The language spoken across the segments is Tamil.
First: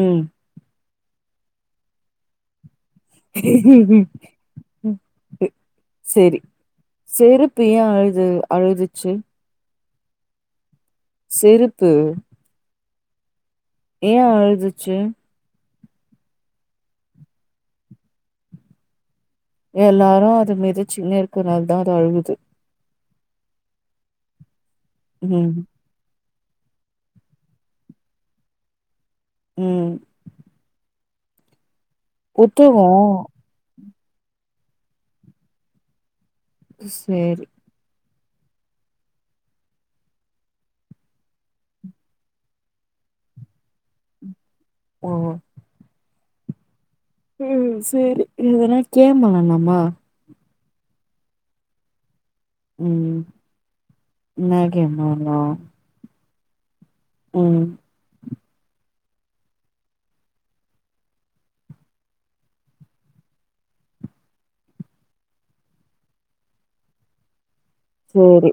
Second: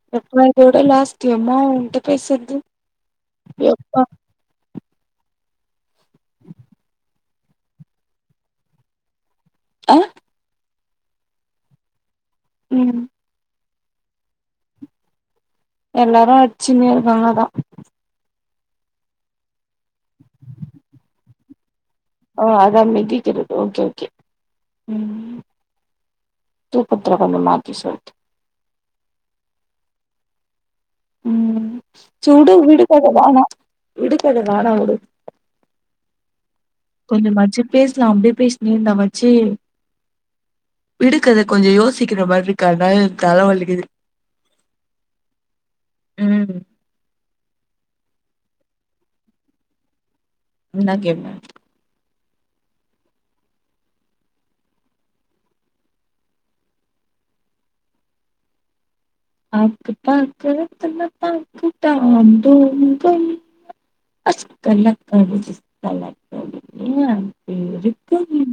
ம் எப்ப பாய்ண்டோட லாஸ்ட்டு யம்மா ஓன்ட்ட பேஸ்றது உஹம்ம் செரி செருப்பு ஏ அழுது அழுதுச்சு ஆ செருப்பு ம் ஏ அழுதுச்சு எல்லாரு அடிச்சுன்னே இருக்காங்க தா எல்லாரு அது மிதிச்சினே இருக்கனால தா அது அழுவுது அத மிதிக்குது ஓகே ஓகே ம் ம் தூக்கத்துல கொஞ்ச மாத்தி சொல்ட்டே ம் ம் சூடு புத்தகோ விடுக்கது வேணா விடுகதை வேணா உடு சேரி கொஞ்சமாச்சு பேசலா அப்படியே பேசினி இருந்த ஆச்சு விடுக்கத கொஞ்ச யோசிக்கிற மாரி இருக்கா அதனால தலைவலிக்குது ம் ம் ம் சரி இதனா கேம் ஆடலாமா என்ன கேம் ம் என்னா கேமா ஒன்னு ம் ஆக்கு பக்கு வெத்தல பாக்கு தாம் தூம்மு கொய்யா அஷ்ட லக்காடி இஸ்தலக்கடி ஏம் பேரு கொய்யா சேரி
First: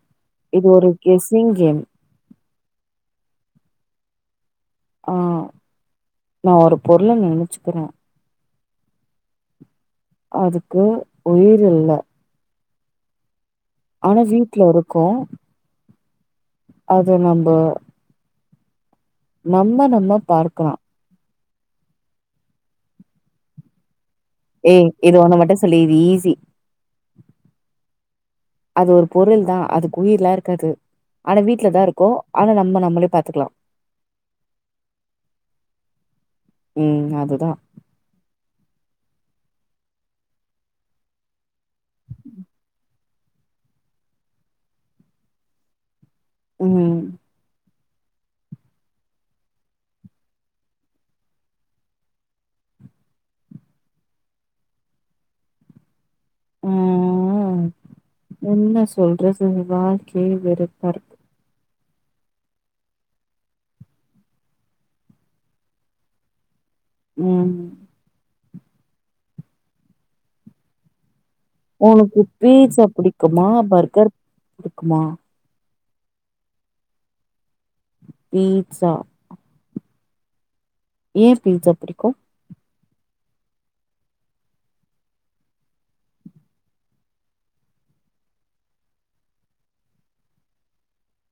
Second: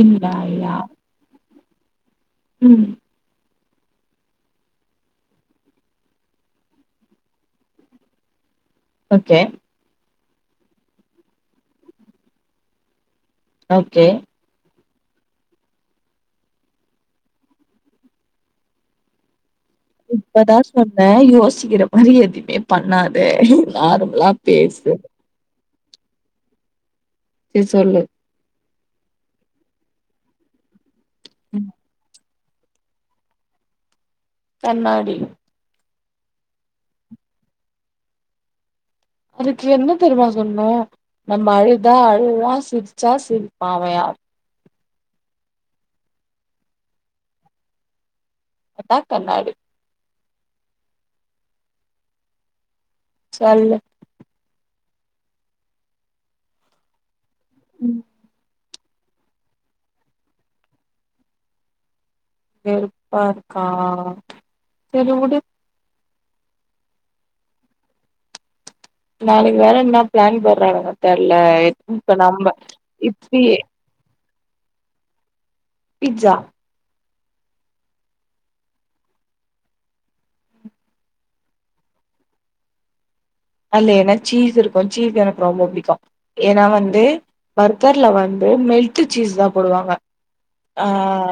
இன் பாலா ஹெசிங்கேம் ம் ஆ நா ஒரு பொருள நெனச்சிக்கிறே ஓகே அதுக்கு உயிர் இல்ல ஓகே. ஆனா வீட்ல இருக்கூ அது நம்ப நம்மனும் இப்பதா சொன்னே யோசிக்கிற மாதிரி எதுவுமே பண்ணாதே நார்மலா ஏய் பேசு. இது ஒண்ண மட்டு சொல்லு இது ஈஸி சரி சொல்லு அது ஒரு பொருள் தா அதுக்கு உயிரலா இருக்காது ஆனா ம். வீட்ல தா இருக்கூ ஆனா நம்ம நம்மளே பாத்துக்கலா கண்ணாடி ம் அதுதா அதுக்கு என்ன தெரியமா சொன்னோ நம்ம அழுதா அழுதா சிரிச்சா சிரிப்பா அவ யாரு ம் அட்டா கண்ணாடி சொல்லு அ ஆ ம் என்ன சொல்றது வாழ்க்கைய வெறுப்பாருக்கு வெறுப்பா இருக்கா சரி விடு ம் நாளைக்கு வேற என்ன பிளான் போடுறாங்க தெரல உனக்கு பீட்ஸா புடிக்குமா பர்கர் புடிக்குமா பீட்ஷா பீட்ஷா ஏ பீட்ஷா பிடிக்கு அல்ல ஏன்னா சீஸ் இருக்கு சீஸ் எனக்கு ரொம்ப புடிக்கு ஏன்னா வந்து பர்கர்ல வந்து மெல்ட்டு சீஸ் தா போடுவாங்க ஆ ஆ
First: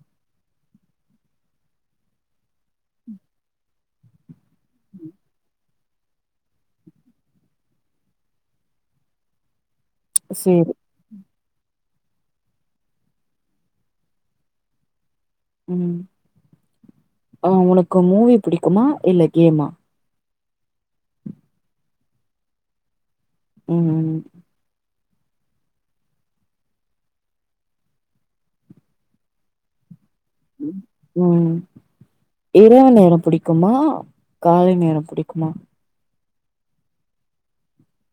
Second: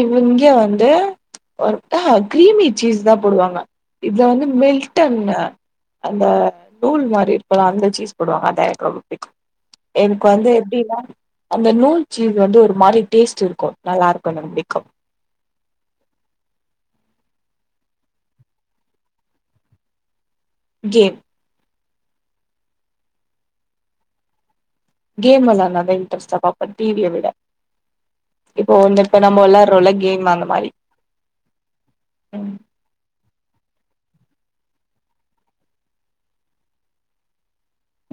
இவுங் இங்கே வந்து ஒருட்டா கிரீமி சீஸ் தா போடுவாங்க இத வந்து மெல்ட்ன்ன அந்த நூல் மாரி இருக்குல்ல அந்த சீஸ் போடுவாங்க அதது எனக்கு ரொம்ப புடிக்கு எனக்கு வந்து சேரி எப்டின்னா அந்த நூல் சீல் வந்து ஒரு மாரி டேஸ்ட்டு இருக்கு நல்லா இருக்கு எனக்கு புடிக்கு ம் ஆ உனக்கு மூவி புடிக்குமா இல்ல கேமா கேம் ம் ம் கேம் வெள்லாண்டாக்க இன்ட்ரஸ்டா பாப்பே டிவிய விட இப்போ வந்து இப்ப நம்ம வெளாட்றோல கேம் அங்க ம் இப் தியோ நேரோ புடிக்குமா காலை நேரம் புடிக்குமா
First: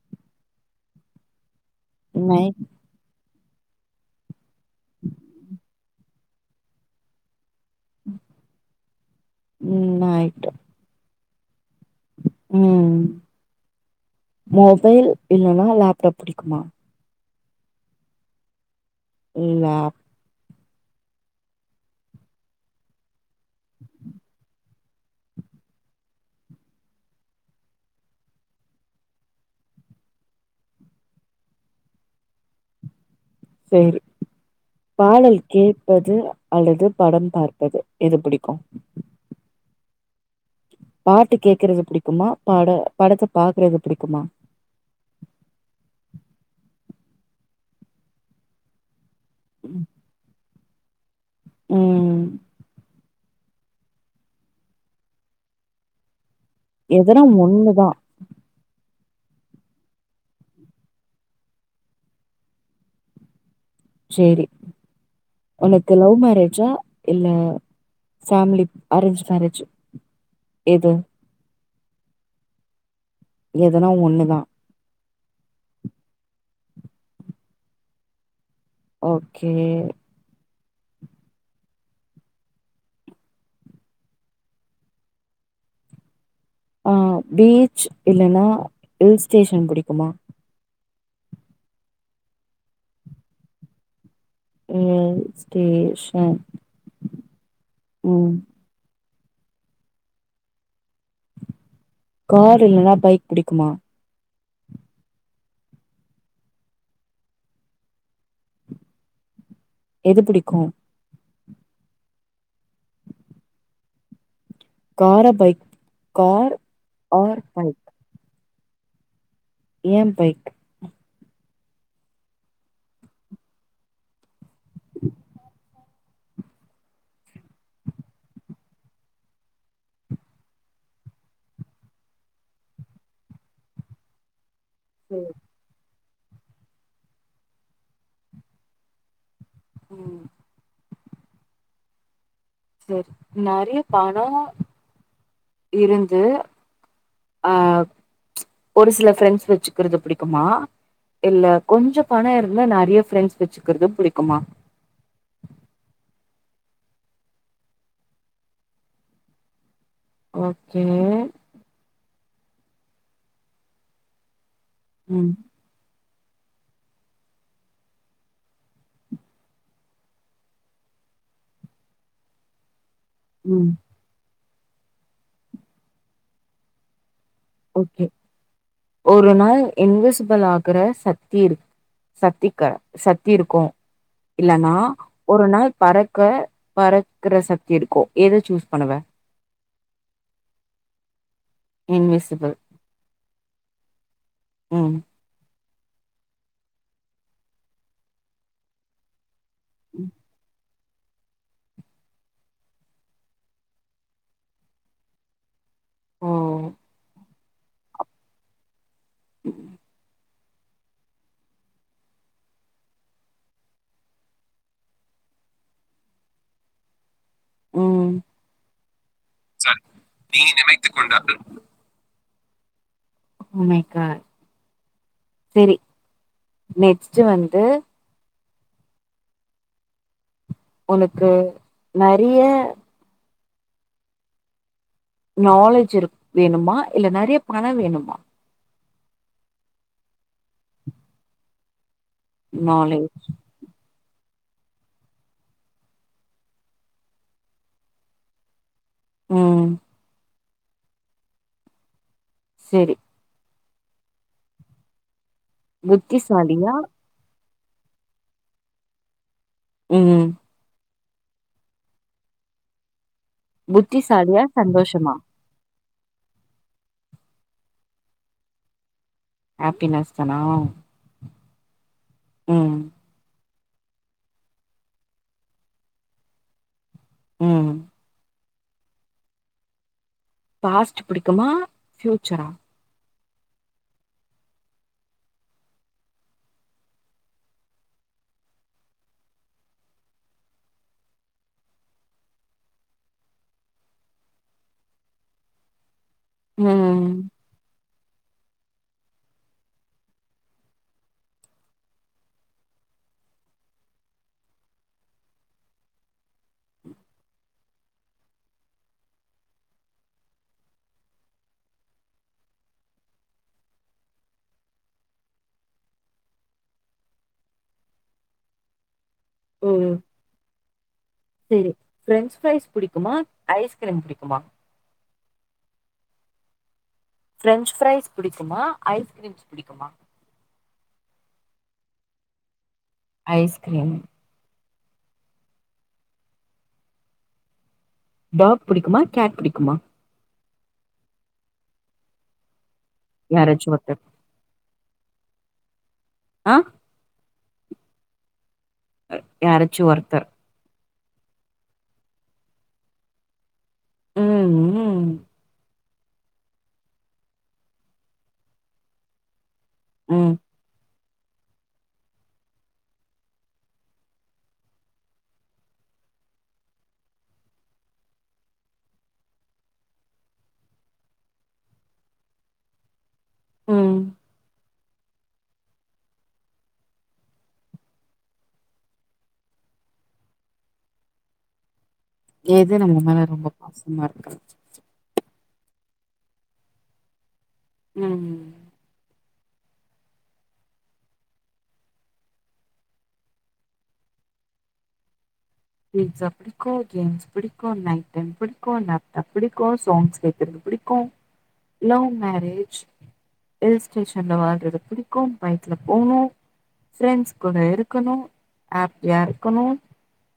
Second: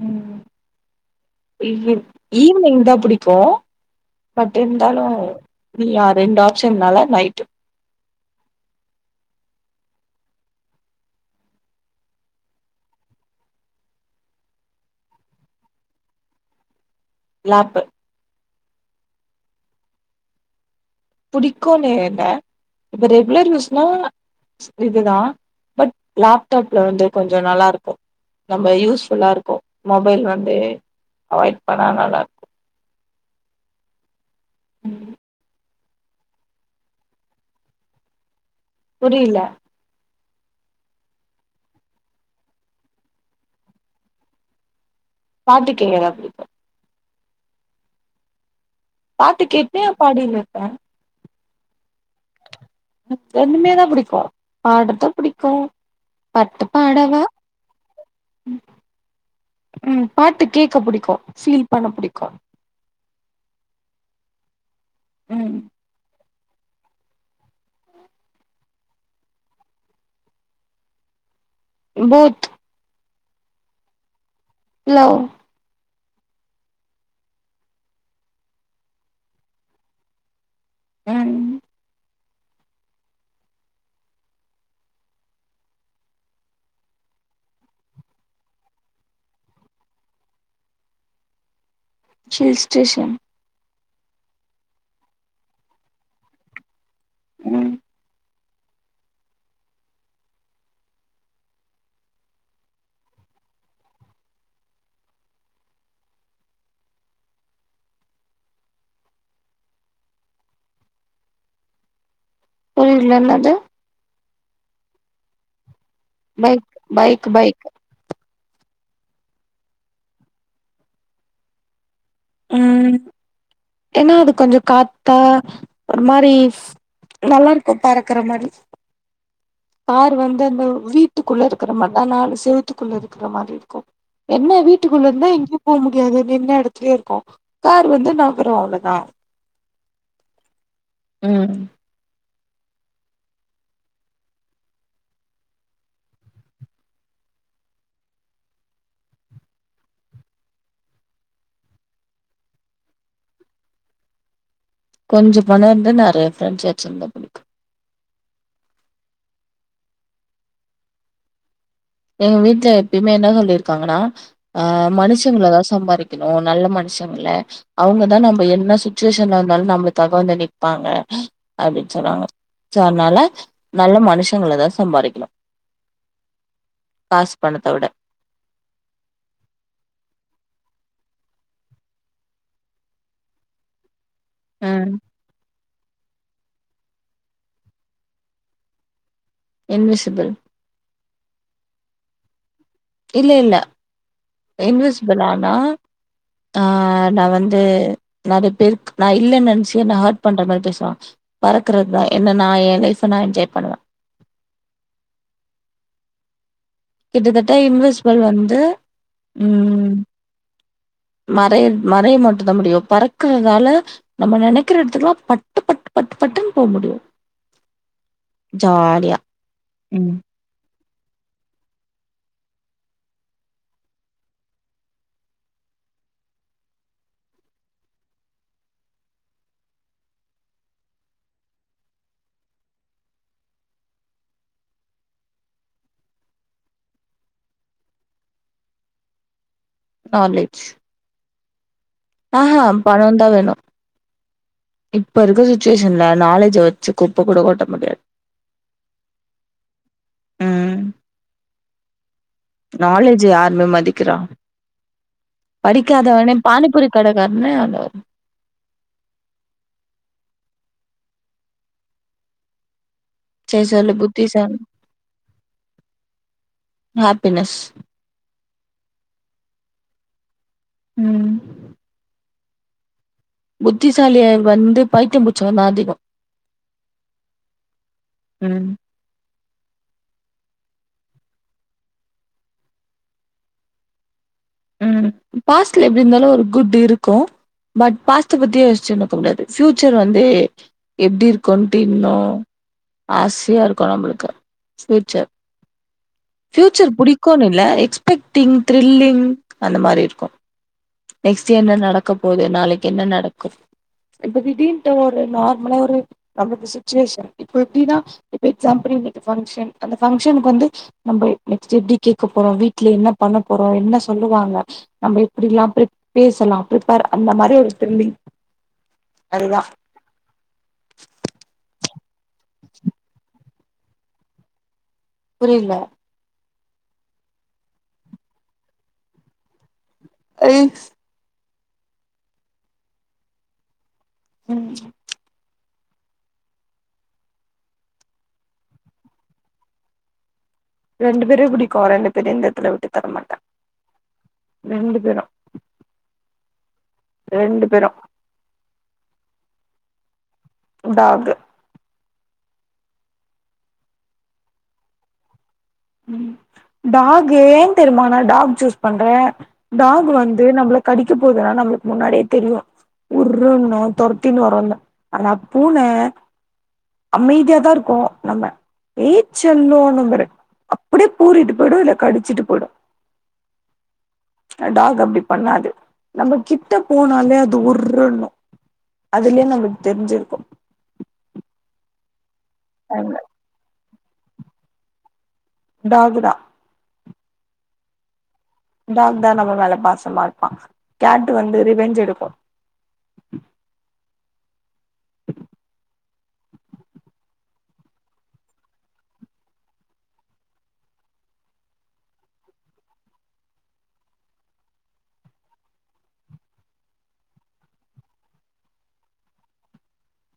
ம் இல்லைங் நைட் ஈவினிங் தா புடிக்கு பட் இருந்தாலு நீயா ரெண்டு ஆப்ஷன்னால நைட்டு ம் நைட்டு ம் மொபைல் இல்லேன்னா லேப்டாப் புடிக்குமா லாப்பு இன் லாப் பிடிக்கும்னுு ஏ இப்ப ரெகுலர் யூஸ்னா இதுதா பட் லேப்டாப்ல வந்து கொஞ்சோ நல்லாருக்கு நம்ம யூஸ் ஃபுல்லா இருக்கு மொபைல் வந்து அவாய்ட் பண்ணா நல்லாருக் செரி பாடல் கேட்பது அல்லது படம் பார்ப்பது எது பிடிக்கு புரியல பாட்டு கேக்குறது புடிக்குமா பாடோ படத்த பாக்குறது புடிக்குமா பாட்டு கேக்குறே அப்டி பாட்டு கேப்பே பாடின் இருப்பே ம் ரெண்டுமே தா புடிக்கு பாட்றது புடிக்கு பாட்டுப் எதுனா ஒன்னுதா ம் பாட்டு கேக்க புடிக்கு பீல் பண்ண புடிக்கு சேரி ம் ஒனக் க்கு லவ் மேரேஜா இல்ல பேமிலி அரேஞ்ச் மேரேஜ் எது விபூத் எதுனா ஒன்னு தா லவ் ஓகே ம் பீச் இல்லன்னா ஹில்ஸ் டேஷன் புடிக்குமா ஹில்ஸ் ஸ்டேஷன் ஹில் ஸ்டேஷன் ம் ம் கார் இல்லனா பைக் புடிக்குமா எது புடிக்கு புரியல என்னது காரா bike car bike bike or bike எ பைக் [inaudible] ஏனா அது கொஞ்ச காத்தா ஒரு மாரி ஸ் நல்லா இருக்கு பறக்குற மாரி காரு வந்து அந்த வீட்டுக்குள்ள இருக்கிற மாரிதா நாலு செவத்துக்குள்ள இருக்கிற மாரி இருக்கு என்ன வீட்டுக்குள்ளருந்தா எங்கேயு ப முடியாது நின்ன எடத்துலயே இருக்கு கார் வந்து நகரு அவ்ளோதா ம் ம் சேரி நெறைய பணோ இருந்து அ ஒரு சில ஃப்ரெண்ட்ஸ் வெச்சுக்கிறது புடிக்குமா இல்ல கொஞ்ச பண இருந்து நெறைய ஃப்ரெண்ட்ஸ் வெச்சுக்கிறது புடிக்குமா கொஞ்ச பண இருந்து நெறைய ஃப்ரெண்ட்ஸ் வெச்சிருந்தா புடிக்கு ஓகே எங்க வீட்ல எப்பயுமே என்ன சொல்லிருக்காங்கனா அ ம் மனுஷங்களதா சம்பாரிக் கணு நல்ல மனுஷங்கள அவங்கதா நம்ம என்ன சுச்சுவேஷன்ல இருந்தாலு நம்மளுக்காக வந்து நிப்பாங்க அப்டின் சொல்லுவாங்க சோ அதுனால ம் நல்ல மனுஷங்கள தா சம்பாரிக்கணு பாஸ் ஓகே ஒரு நாள் இன்வெசிபில் ஆகுற சத்தி இருக் சத்திக்கா சத்தி இருக்கு இல்லனா ம் ஒரு நாள் பறக்க பறக்குற சக்தி இருக்கு எத சூஸ் பண்ணுவ என்விசிபிள் இன்விசிபிள் இல்ல இல்ல ம் என்விசிபிள் ஆனா ஆ நா வந்து நெறைய பேருக்கு நா இல்லன் என் ச்சு நா ஹர்ட் பண்ற மாரி பேசுவா பறக்குறதுதா என்ன நா எ லைஃப நா என்ஜாய் பண்ணுவே ம் கிட்டத்தட்ட இன்வெஸ்பிள் வந்து ம் மறை மறைய மட்டு தா முடியு பறக்குறதால நம்ம நெனைக்கிற எடத்துக்குலா பட்டு பட்டு பட்டு பட்டுன் போ முடியு ம் ஜாலியா ம் நீ நினைத்துக் கொண்டார்கள் oh my god sorry next வந்து உனக்கு நெறைய நாலேஜ் இருக் வேணுமா இல்ல நெறைய பண வேணுமா நாலேஜ் ஆ ஹா நாலேஜ் பணந்தா வேணு இப்ப இருக்க சுச்சுவேஷன்ல நாலேஜ வெச்சு குப்ப கூட கொட்ட முடியாது ம் ம். செரி நாலேஜு யாருமே மதிக்கிறா படிக்காதவனே புத்திசாலியா பானிபுரி கடைக்காரனே அந்த ம் ம் சேரி சொல்லு புத்திசாலியா புத்திசாலி சந்தோஷமா ஹாப்பினஸ் ஹாப்பினஸ் தானா ம் ம் புத்திசாலிய வந்து பைத்தியம் புடுட்சவந்தா அதிகோ ம் ம் பாஸ்ட் புடிக்குமா ஃப்யூச்சரா ம் பாஸ்ட்ல எப்டி இருந்தாலு ஒரு குட் இருக்கு பட் பாஸ்ட்ட பத்தி யோசுன்ருக்க கூடாது ஃப்யூச்சர் வந்து எப்டி இருக்கோன்டு இன்னோ ஆசையா இருக்கு நம்மளுக்கு ஃப்யூச்சர் பஃயூச்சர் ம் பிடிக்குன்னு இல்ல எக்ஸ்பெக்டிங் த்ரில்லிங் அந்த மாரி இருக்கு நெக்ஸ்ட் என்ன நடக்கப் போது நாளைக்கி என்ன நடக்கு இப்ப திடீர்ன்ட்டு ஒரு நார்மலா ஒரு நம்மளுக்கு சுட்வேஷன் இப்ப எப்டின்னா இப்ப எக்ஸாம்புள் இன்னைக்கு பங்ஷன் அந்த பங்க்ஷனுக்கு வந்து நம்ம நெக்ஸ்ட் எப்டி கேக்க போறோ வீட்ல என்ன பண்ண போறோ என்ன சொல்லுவாங்க நம்ம எப்டில்லா ப்ரிப் பேசலா ப்ரிப்பேர் அந்த மாரி ஒரு திரும்பி அதுதா ம் செரி ஃப்ரெஞ்ச் ஃப்ரைஸ் புடிக்குமா ஐஸ்கிரீம் புடிக்குமா புரியல ப்ரெஞ்ச் ஃப்ரைஸ் புடிக்குமா ஐஸ்கிரீம்ஸ் புடிக்குமா ஜஸ் ஐஸ்கிரீம் ம் பாப் புடிக்குமா கேட் புடிக்குமா ரெண்டு பேரையு புடிக்கு ரெண்டு பேரையு இந்த எடத்துல விட்டு தர மாட் யாரச்சு ஒருத்தர் ரெண்டு பேரு ஆ ரெண்டு பேரு யாரச்சு ஒருத்தர் டாக்கு ம் ம் டாகு ஏ தெரியுமா நா டாக் ஜூஸ் பண்றே டாக் ம் வந்து நம்பளக் கடிக்க போகுதுன்னா நம்மளுக்கு முன்னாடியே தெரியு உருன்னு தொரத்தின்னு வரு அந்த ஆனா பூன அமைதியாதா இருக்கு நம்ம ஏ செல்லோ நம்ப அப்டியே பூறிட்டு போயிடு இல்ல கடிச்சுட்டு போய்டு ம் அ டாக் அப்டி பண்ணாது நம்ம கிட்ட போனாலே அது உர்ருன்னு அதுலயே நம்மளுக் தெரிஞ்சுருக்கு எது நம்ம அதனால மேல ரொம்ப பாசமா இருக்கு டாக்கு தா ம் டாக் தா நம்ம மேல பாசமா இருப்பான் கேட் வந்து ரிவெஞ்ச் எடுக்கு பீட்ஸா புடி கூல்ட்ரிங்ஸ் பிடிக்கு நைட் டைம் புடிக்கு லேப்டாப் பிடிக்கு சாங்ஸ் கேக்குறது பிடிக்கு லவ் மேரேஜ் ஹில் ஸ்டேஷன்ல வாழ்றது பிடிக்கு பைக்ல போணு ஃபிரெண்ஸ் கூட இருக்கணு ஹாப்பியா இருக்கணு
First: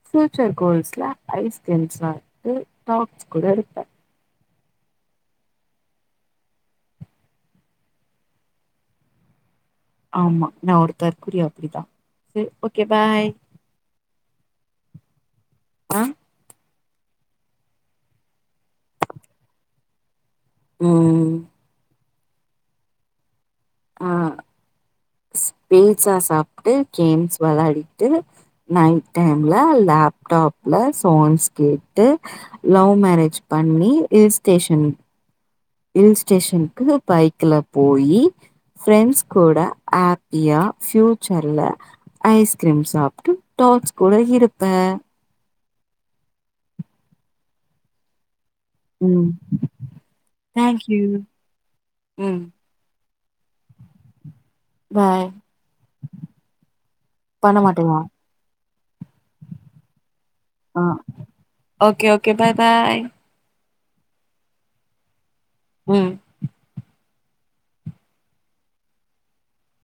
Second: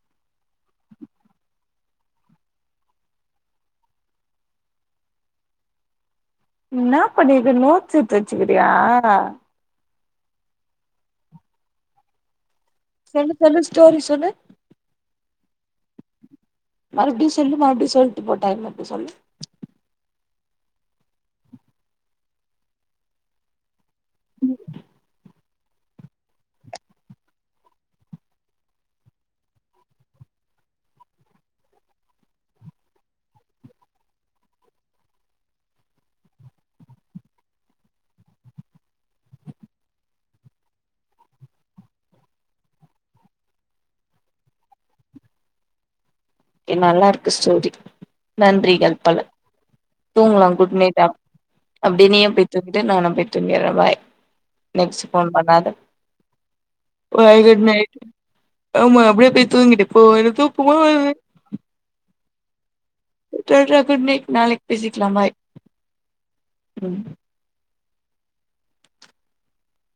ஃப்யூச்சர் கோல்ஸ்ல ஐஸ்கிரீம் சாப்ட்டு டாக்ஸ் கூட இருப்ப இன்ன பண்ணிக்ற நோட்ஸ் எட்த்து வச்சுக்கிறியா ஆமா நா ஒரு தற்குரி அப்டிதா சேர் ஓகே பா சொல்லு சொல்லு ஸ்டோரி சொல்லு ஆ மறுப்டியு சொல்லு மறுப்டியு சொல்ட்டு போ டைம் இருக்கு சொல்லு ம் ஆ பீட்ஸா சாப்டு கேம்ஸ் வெளாடிட்டு நைட் டைம்ல லேப்டாப்ல சாங்ஸ் கேட்டு லவ் மேரேஜ் பண்ணி ஹில்ஸ் ஸ்டேஷன் ஹில் ஸ்டேஷன்க்கு பைக்குல போயி ஃபிரெண்ஸ் கூட ஆப்பியா ஃபியூச்சர்ல ஐஸ்கிரீம் சாப்ட்டு டாக்ஸ் கூட இருப்பன் ஏ நல்லா இருக்கு ஸ்டோரி நன்றி எழ்ப்பல ம் தூங்குலா குட் தேங்க்யூ நைட்டா அப்டியே நீயு ம் போய் தூ கிடு நானு போய் தூங்கிற பாய் நெக்ஸ்ட்டு பாய் ஃபோன் பண்ணாத பாய் பண்ண குட்நைட் மாட்டியா ஆமா அப்டியே போய் தூங்கிட்டு போ எனக்கு தூக்கமா ஆ வருது okay okay bye bye tata good night நாளைக் பேசிக்லா பாய் ம் ம்